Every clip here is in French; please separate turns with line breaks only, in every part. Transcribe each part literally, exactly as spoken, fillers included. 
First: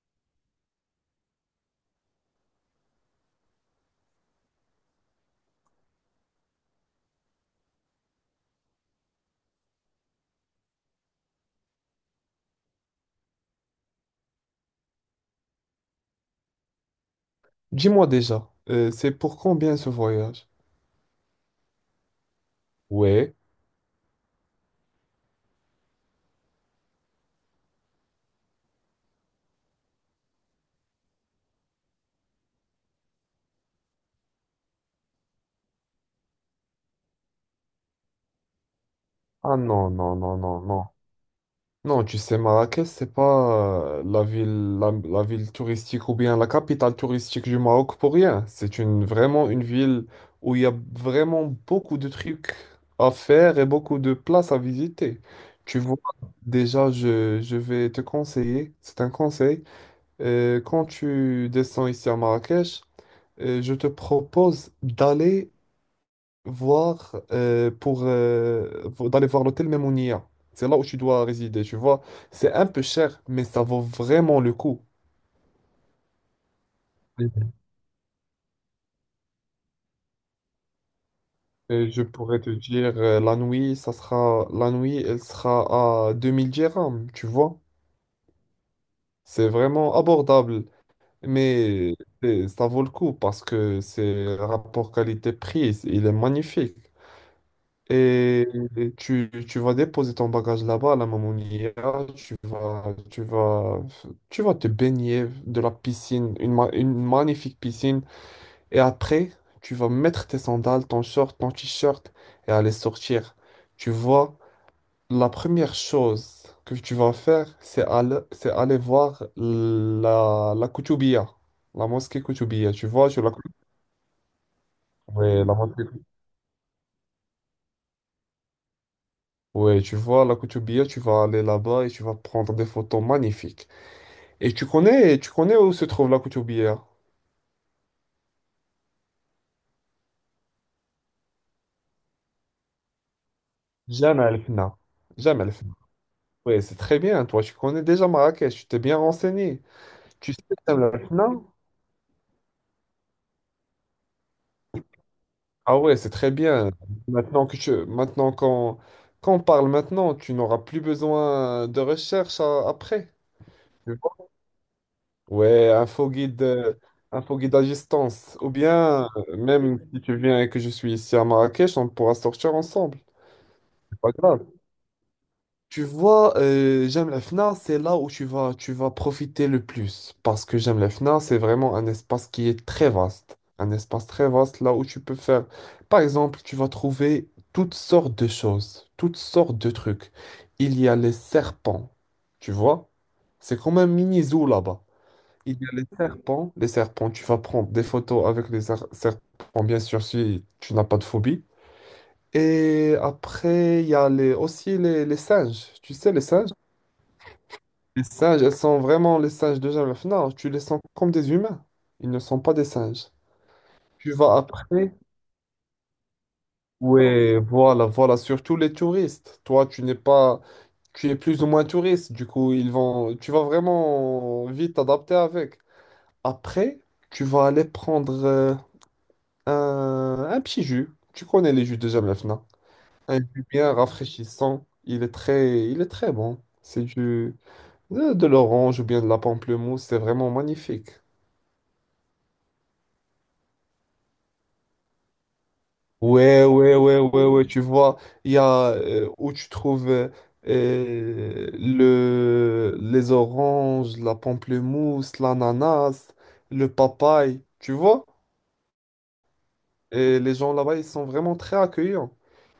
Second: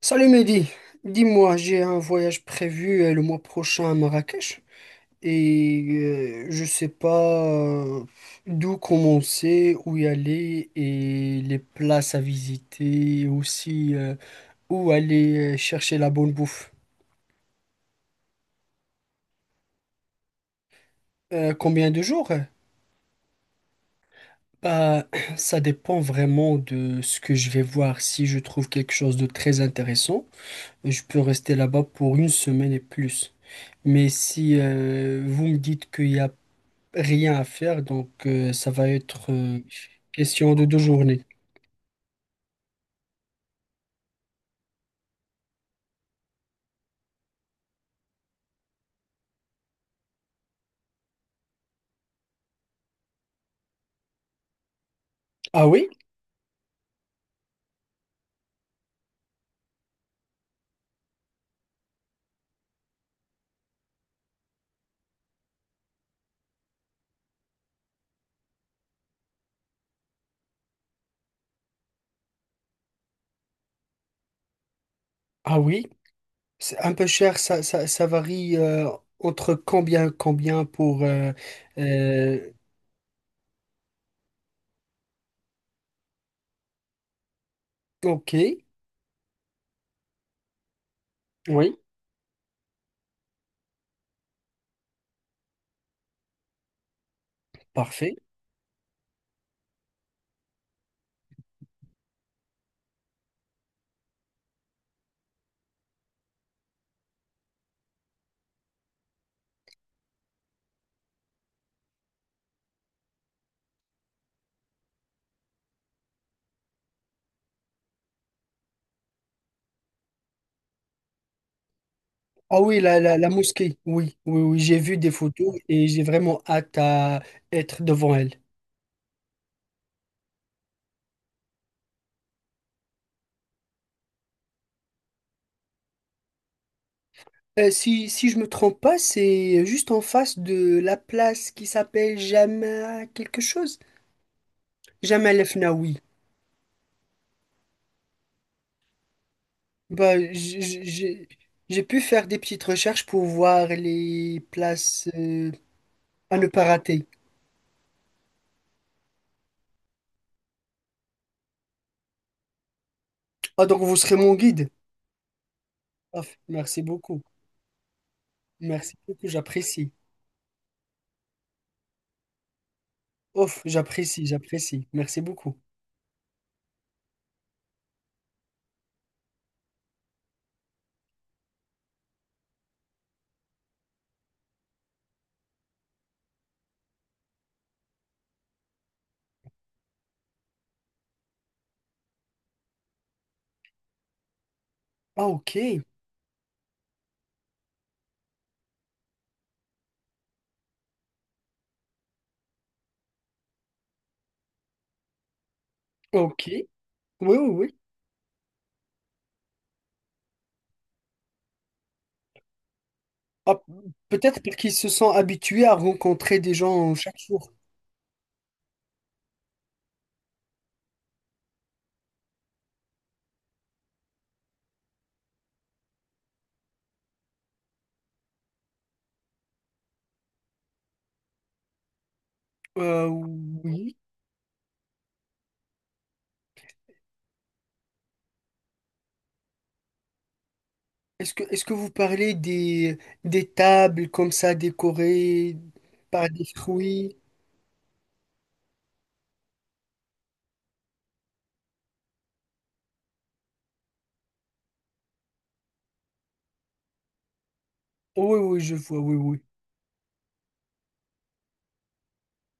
Salut Mehdi, dis-moi, j'ai un voyage prévu euh, le mois prochain à Marrakech et euh, je sais pas euh, d'où commencer, où y aller et les places à visiter, aussi euh, où aller euh, chercher la bonne bouffe.
Dis-moi déjà, euh, c'est pour combien ce voyage?
Euh, combien de jours?
Ouais.
Bah, ça dépend vraiment de ce que je vais voir. Si je trouve quelque chose de très intéressant, je peux rester là-bas pour une semaine et plus. Mais si euh, vous me dites qu'il y a rien à faire, donc euh, ça va être
Ah
euh,
non, non, non,
question
non,
de deux
non.
journées.
Non, tu sais, Marrakech, c'est pas euh, la ville, la, la ville touristique ou bien la capitale touristique du Maroc pour rien. C'est une, vraiment une ville où il y a vraiment beaucoup de trucs à faire et beaucoup de places à visiter.
Ah
Tu
oui?
vois, déjà, je, je vais te conseiller, c'est un conseil. Euh, quand tu descends ici à Marrakech, euh, je te propose d'aller voir euh, pour euh, vo- d'aller voir l'hôtel même en I A. C'est là où tu dois résider, tu vois. C'est un peu cher, mais ça vaut vraiment le coup.
Ah oui? C'est un peu cher, ça, ça, ça varie euh, entre combien, combien pour... euh,
Euh, je
euh,
pourrais te dire, euh, la nuit, ça sera, la nuit, elle sera à deux mille dirhams, tu vois.
ok.
C'est vraiment abordable,
Oui.
mais euh, ça vaut le coup parce que c'est rapport qualité-prix, il est magnifique.
Parfait.
Et tu, tu vas déposer ton bagage là-bas à la Mamounia, tu vas, tu vas, tu vas te baigner de la piscine, une, ma- une magnifique piscine. Et après, tu vas mettre tes sandales, ton short, ton t-shirt et aller sortir. Tu vois, la première chose que tu vas faire, c'est aller, c'est aller voir la, la Koutoubia, la mosquée
Ah
Koutoubia.
oui,
Tu
la,
vois,
la,
tu
la
la connais?
mosquée, oui, oui, oui, j'ai vu des
Oui,
photos
la mosquée.
et j'ai vraiment hâte à être devant elle.
Ouais, tu vois, la Koutoubia, tu vas aller là-bas et tu vas prendre des photos magnifiques. Et tu connais, tu connais où se trouve la Koutoubia?
Euh, si, si je me trompe pas, c'est juste en face de la place qui s'appelle Jamal quelque chose.
Jamais el Fna.
Jamal
Jamais
el
el Fna.
Fnaoui.
Ouais, c'est très bien. Toi, tu connais déjà Marrakech, tu t'es bien renseigné.
Bah,
Tu sais
j- j-
Jemaa el
j'ai
Fna?
j'ai pu faire des petites recherches pour voir les places euh,
Ah ouais, c'est très
à ne pas
bien.
rater.
Maintenant que tu, maintenant qu'on, qu'on parle maintenant, tu n'auras plus besoin de recherche euh, après.
Ah, donc
Tu
vous serez
vois.
mon guide.
Ouais, un faux
Ouf,
guide, euh,
merci beaucoup.
un faux guide à distance. Ou
Merci
bien,
beaucoup,
euh, même
j'apprécie.
si tu viens et que je suis ici à Marrakech, on pourra sortir ensemble.
Ouf,
Pas
j'apprécie,
grave.
j'apprécie. Merci beaucoup.
Tu vois, euh, J'aime la F N A, c'est là où tu vas, tu vas profiter le plus. Parce que J'aime la F N A, c'est vraiment un espace qui est très vaste. Un espace très vaste là où tu peux faire. Par exemple, tu vas trouver toutes sortes de choses, toutes sortes de trucs. Il y a les serpents, tu vois? C'est comme un mini zoo là-bas.
Ah,
Il y a
ok.
les serpents. Les serpents, tu vas prendre des photos avec les ser- serpents, bien sûr, si tu n'as pas de phobie. Et après, il y a les, aussi les, les singes. Tu sais, les
Ok.
singes?
Oui, oui, oui.
Les singes, elles sont vraiment les singes de Jeff. Non, tu les sens comme des humains. Ils ne sont pas des singes.
Ah,
Tu vas
peut-être parce qu'ils se
après.
sont habitués à rencontrer des gens chaque
Oui,
jour.
voilà, voilà, surtout les touristes. Toi, tu n'es pas, tu es plus ou moins touriste. Du coup, ils vont, tu vas vraiment vite t'adapter avec. Après, tu vas aller prendre euh, un, un petit jus. Tu connais les jus de Jeff?
Euh,
Un jus bien
oui.
rafraîchissant. Il est très, il est très bon. C'est du, de de l'orange ou bien de la pamplemousse. C'est vraiment magnifique.
Est-ce que, est-ce que vous parlez des, des tables comme ça décorées par des
Ouais, ouais, ouais,
fruits?
ouais, ouais. Tu vois, il y a euh, où tu trouves euh, euh, le, les oranges, la pamplemousse, l'ananas, le papaye. Tu vois?
Oui, oui, je vois, oui, oui.
Et les gens là-bas, ils sont vraiment très accueillants.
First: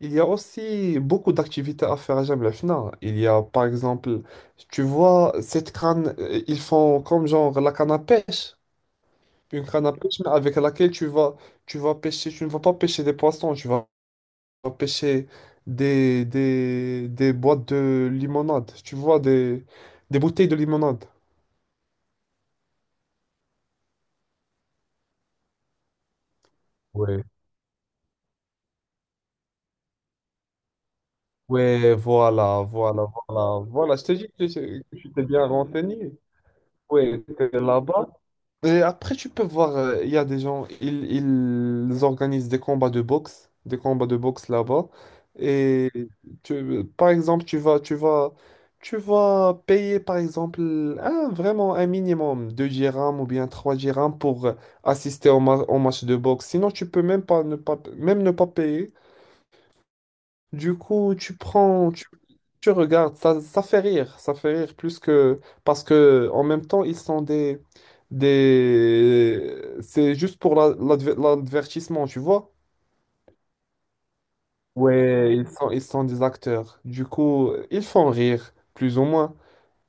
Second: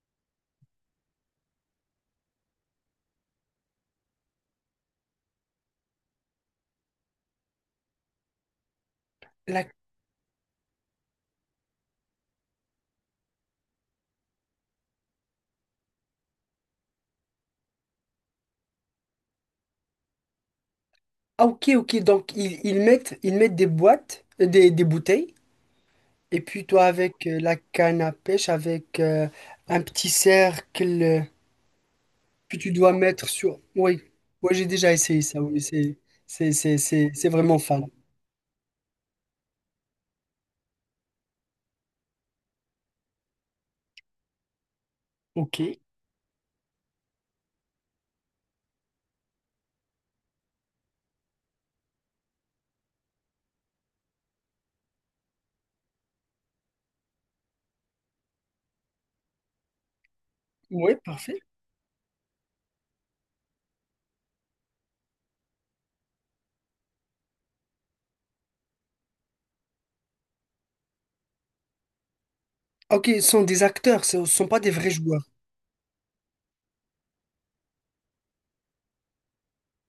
Il y a aussi beaucoup d'activités à faire à Jemaa el Fna. Il y a, par exemple, tu vois, cette canne, euh, ils font comme genre la canne à pêche. Une
La
canne à pêche, mais avec laquelle tu vas, tu vas pêcher, tu ne vas pas pêcher des poissons, tu vas pêcher des, des, des boîtes de limonade. Tu vois, des, des bouteilles de limonade.
ah ok, ok, donc ils, ils mettent ils mettent des boîtes euh, des, des bouteilles et puis toi
Ouais.
avec euh, la canne à pêche avec euh, un petit cercle euh,
Ouais,
que
voilà,
tu dois
voilà,
mettre sur.
voilà, voilà.
Oui,
Je te dis que
moi j'ai
je-
déjà
que tu
essayé
t'es
ça,
bien
oui, c'est
renseigné.
c'est c'est c'est
Ouais,
c'est
t'es
vraiment fun.
là-bas. Et après, tu peux voir, euh, il y a des gens, ils, ils organisent des combats de boxe, des combats de boxe là-bas.
Ok.
Et tu, par exemple, tu vas, tu vas, tu vas payer, par exemple, un, vraiment un minimum, deux dirhams ou bien trois dirhams pour euh, assister au, ma- au match de boxe. Sinon, tu peux même pas ne pas, même ne pas payer. Du
Ouais,
coup, tu
parfait.
prends, tu, tu regardes, ça, ça fait rire, ça fait rire plus que... Parce que en même temps, ils sont des... des... C'est juste pour la- l'adver- l'advertissement, tu vois?
Ok, ce sont des acteurs, ce ne sont pas des vrais joueurs.
Ouais, Ils sont, ils sont des acteurs. Du coup, ils font rire, plus ou moins.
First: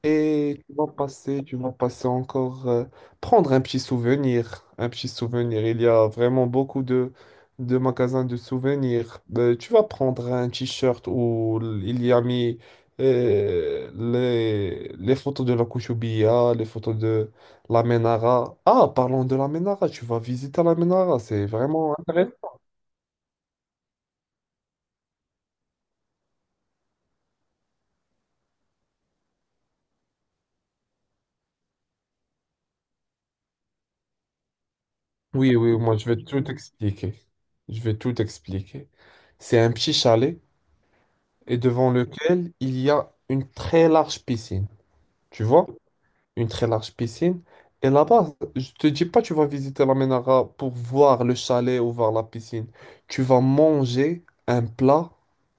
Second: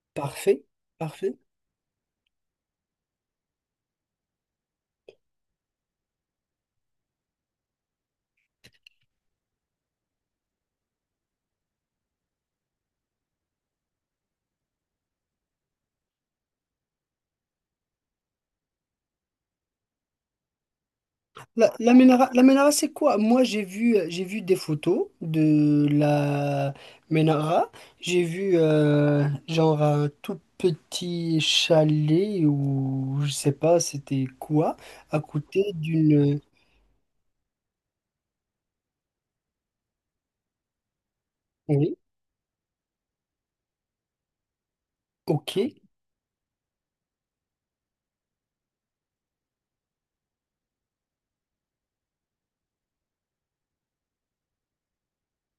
Et
Parfait.
tu vas
Parfait.
passer, tu vas passer encore, euh, prendre un petit souvenir, un petit souvenir. Il y a vraiment beaucoup de, de magasins de souvenirs. Euh, tu vas prendre un t-shirt où il y a mis euh, les, les photos de la Kouchoubia, les photos de la Menara. Ah, parlons de la Menara, tu vas visiter la Menara, c'est
La, la
vraiment
Ménara,
intéressant.
la Ménara, c'est quoi? Moi, j'ai vu, j'ai vu des photos de la Ménara. J'ai vu euh, genre un tout petit chalet ou je sais pas, c'était quoi, à
Oui,
côté
oui, moi je vais
d'une.
tout expliquer. Je vais tout expliquer. C'est un petit chalet, et devant
Oui,
lequel il y a une très large piscine. Tu
ok.
vois? Une très large piscine. Et là-bas, je te dis pas tu vas visiter la Ménara pour voir le chalet ou voir la piscine. Tu vas manger un plat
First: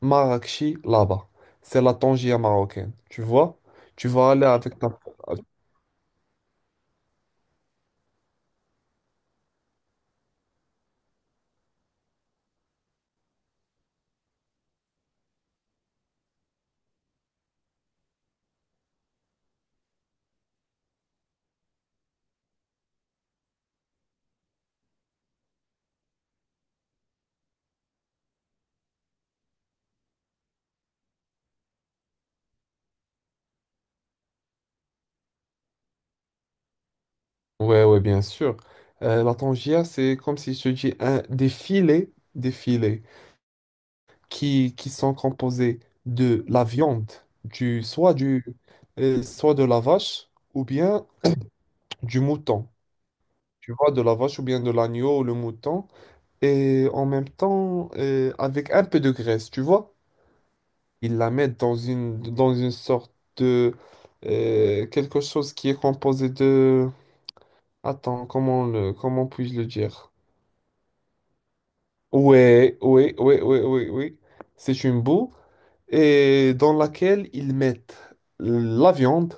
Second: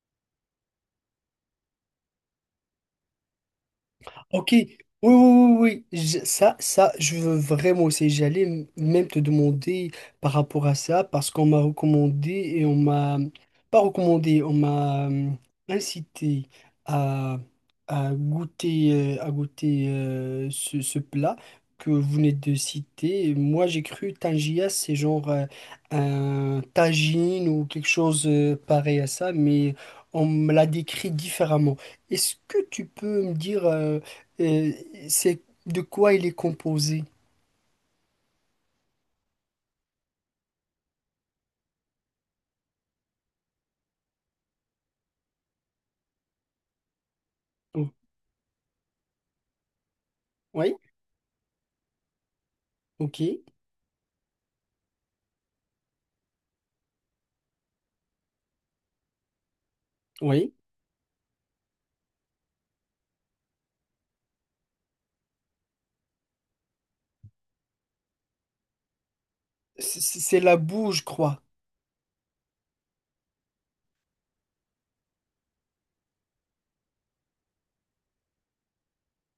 marrakchi là-bas. C'est la tangia marocaine. Tu vois? Tu vas aller
Ok, oui,
avec ta...
oui, oui, oui, je- ça, ça, je veux vraiment essayer. J'allais m- même te demander par rapport à ça, parce qu'on m'a recommandé et on m'a, pas recommandé, on m'a euh, incité à, à goûter, euh, à goûter euh, ce, ce plat que vous venez de citer. Et moi, j'ai cru tangia, c'est genre euh, un tagine ou quelque chose euh, pareil à ça, mais on me l'a décrit différemment. Est-ce que tu peux me dire... euh, euh, c'est de quoi il est composé?
Ouais, ouais, bien sûr. Euh, la tangia, c'est comme si je te dis un... des filets, des filets qui, qui sont composés de la viande, du,
Oh.
soit, du, euh, soit de la vache ou
Oui,
bien du mouton.
ok,
Tu vois, de la vache ou bien de l'agneau, ou le mouton. Et en même temps, euh, avec un peu de graisse, tu vois.
oui.
Ils la mettent dans une, dans une sorte de... euh, quelque chose qui est composé de... Attends, comment le, comment puis-je le
C-
dire?
c- C'est la boue, je crois.
Ouais, ouais, ouais, ouais, ouais, ouais. C'est une boue et dans laquelle ils mettent la viande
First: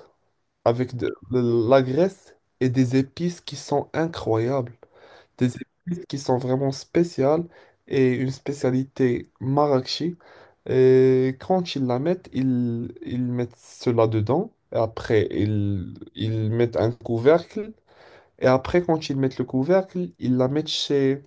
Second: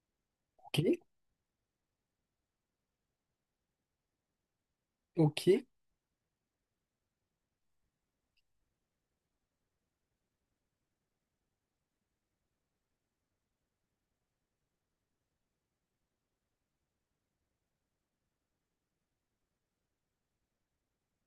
Ok,
avec de, de la graisse et des épices qui sont incroyables,
ok.
des épices qui sont vraiment spéciales et une spécialité marrakchi. Et quand ils la mettent, ils, ils mettent cela dedans et après ils, ils mettent un couvercle, et après quand ils mettent le couvercle, ils la mettent chez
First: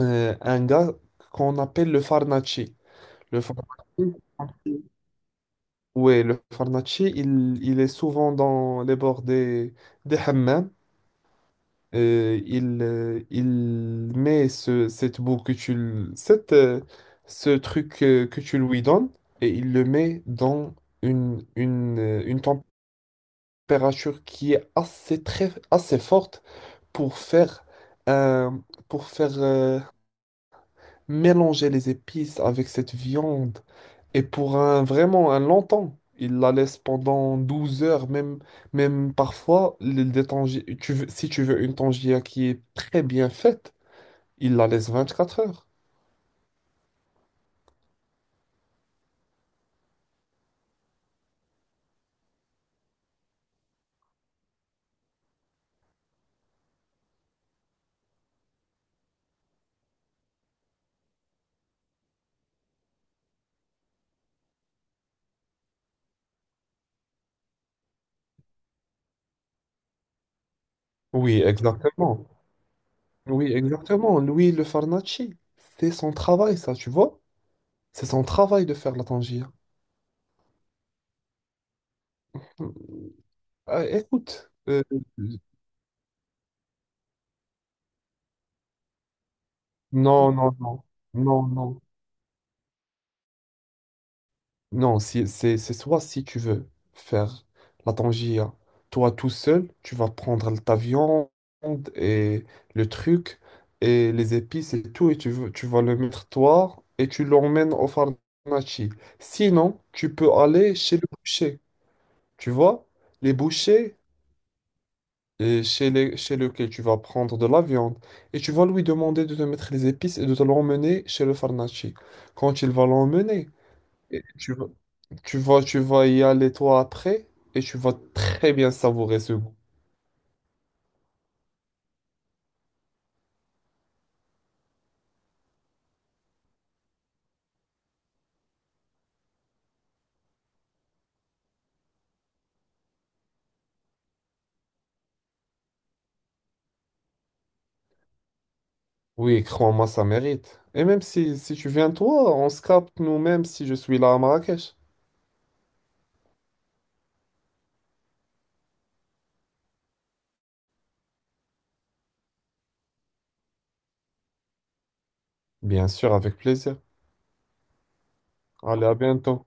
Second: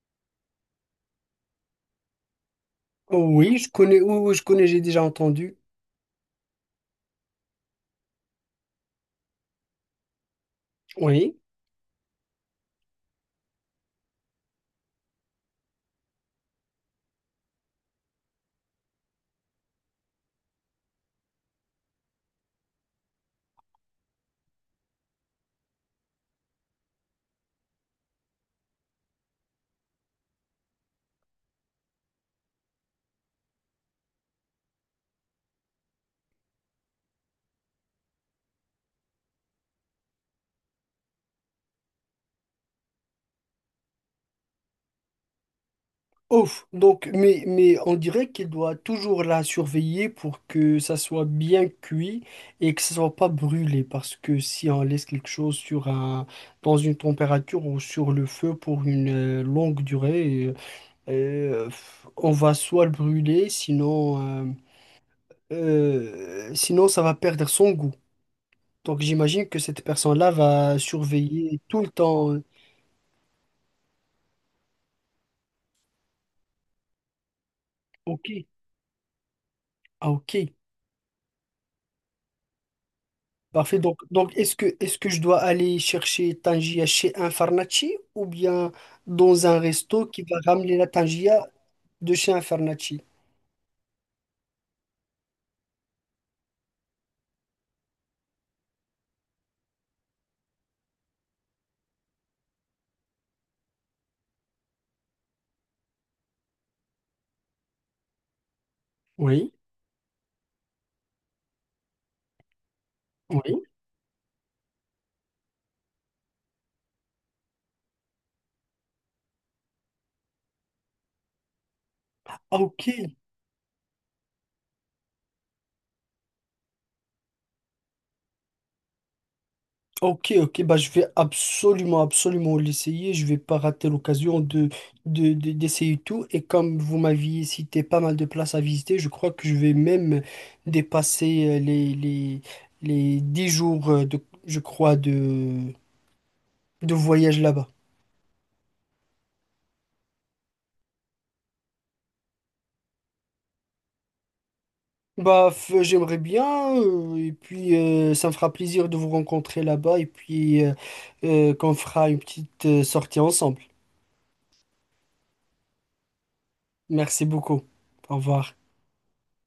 euh, un gars qu'on appelle le farnaci.
Oh
Le
oui, je connais,
Farnacci,
oui, oui, je connais, j'ai déjà entendu.
ouais, le farnaci il, il est souvent dans les bords des, des hammams.
Oui.
Euh, il, euh, il met ce, cette boue, que tu, l- cette, euh, ce truc, euh, que tu lui donnes, et il le met dans une, une, euh, une température qui est assez, très, assez forte pour faire, euh, pour faire euh, mélanger les épices avec cette viande. Et pour un vraiment un long temps, il la laisse pendant douze heures, même, même parfois, les, les tangi- tu veux, si tu veux une tangia qui est très bien faite, il la laisse vingt-quatre heures.
Ouf, donc, mais, mais on dirait qu'il doit toujours la surveiller pour que ça soit bien cuit et que ça soit pas brûlé, parce que si on laisse quelque chose sur un, dans une température ou sur le feu pour une euh, longue durée, euh, euh, on va soit le brûler, sinon euh, Euh, sinon, ça va perdre son goût. Donc, j'imagine que cette personne-là va
Oui,
surveiller tout le
exactement.
temps. euh,
Oui, exactement. Lui, le Farnacci, c'est son travail, ça, tu vois? C'est son
Ok.
travail de faire la tangia.
Ah, ok. Parfait.
Euh,
Donc, donc
écoute,
est-ce que,
euh,
est-ce que je dois aller chercher Tangia chez un Farnaci ou bien dans un resto qui
non,
va
non,
ramener
non,
la
non,
Tangia
non.
de chez un Farnaci?
Non, si- c'est c'est soit si tu veux faire la tangia, toi tout seul, tu vas prendre ta viande et le truc et les épices et tout, et tu, veux- tu vas le mettre toi et tu l'emmènes au pharmacie.
Oui.
Sinon, tu peux aller chez le boucher. Tu vois, les
Oui.
bouchers euh, chez, les, chez lequel tu vas prendre de la viande et tu vas lui demander de te mettre les épices et de te l'emmener chez le pharmacie.
Ah,
Quand il
ok.
va l'emmener, et tu vas tu vas, tu vas y aller toi après et tu vas très bien savourer ce goût.
Ok, ok, bah je vais absolument, absolument l'essayer. Je vais pas rater l'occasion de, de, de- d'essayer tout. Et comme vous m'aviez cité pas mal de places à visiter, je crois que je vais même dépasser euh, les, les, les dix jours euh, de, je crois, de, de voyage là-bas.
Oui, crois-moi, ça mérite. Et même si, si tu viens toi, on se capte nous-mêmes si je suis là à Marrakech.
Bah, f- j'aimerais bien, euh, et puis euh, ça me fera plaisir de vous rencontrer là-bas, et puis euh, euh, qu'on fera une petite euh, sortie ensemble.
Bien sûr, avec plaisir.
Merci beaucoup. Au revoir.
Allez, à bientôt.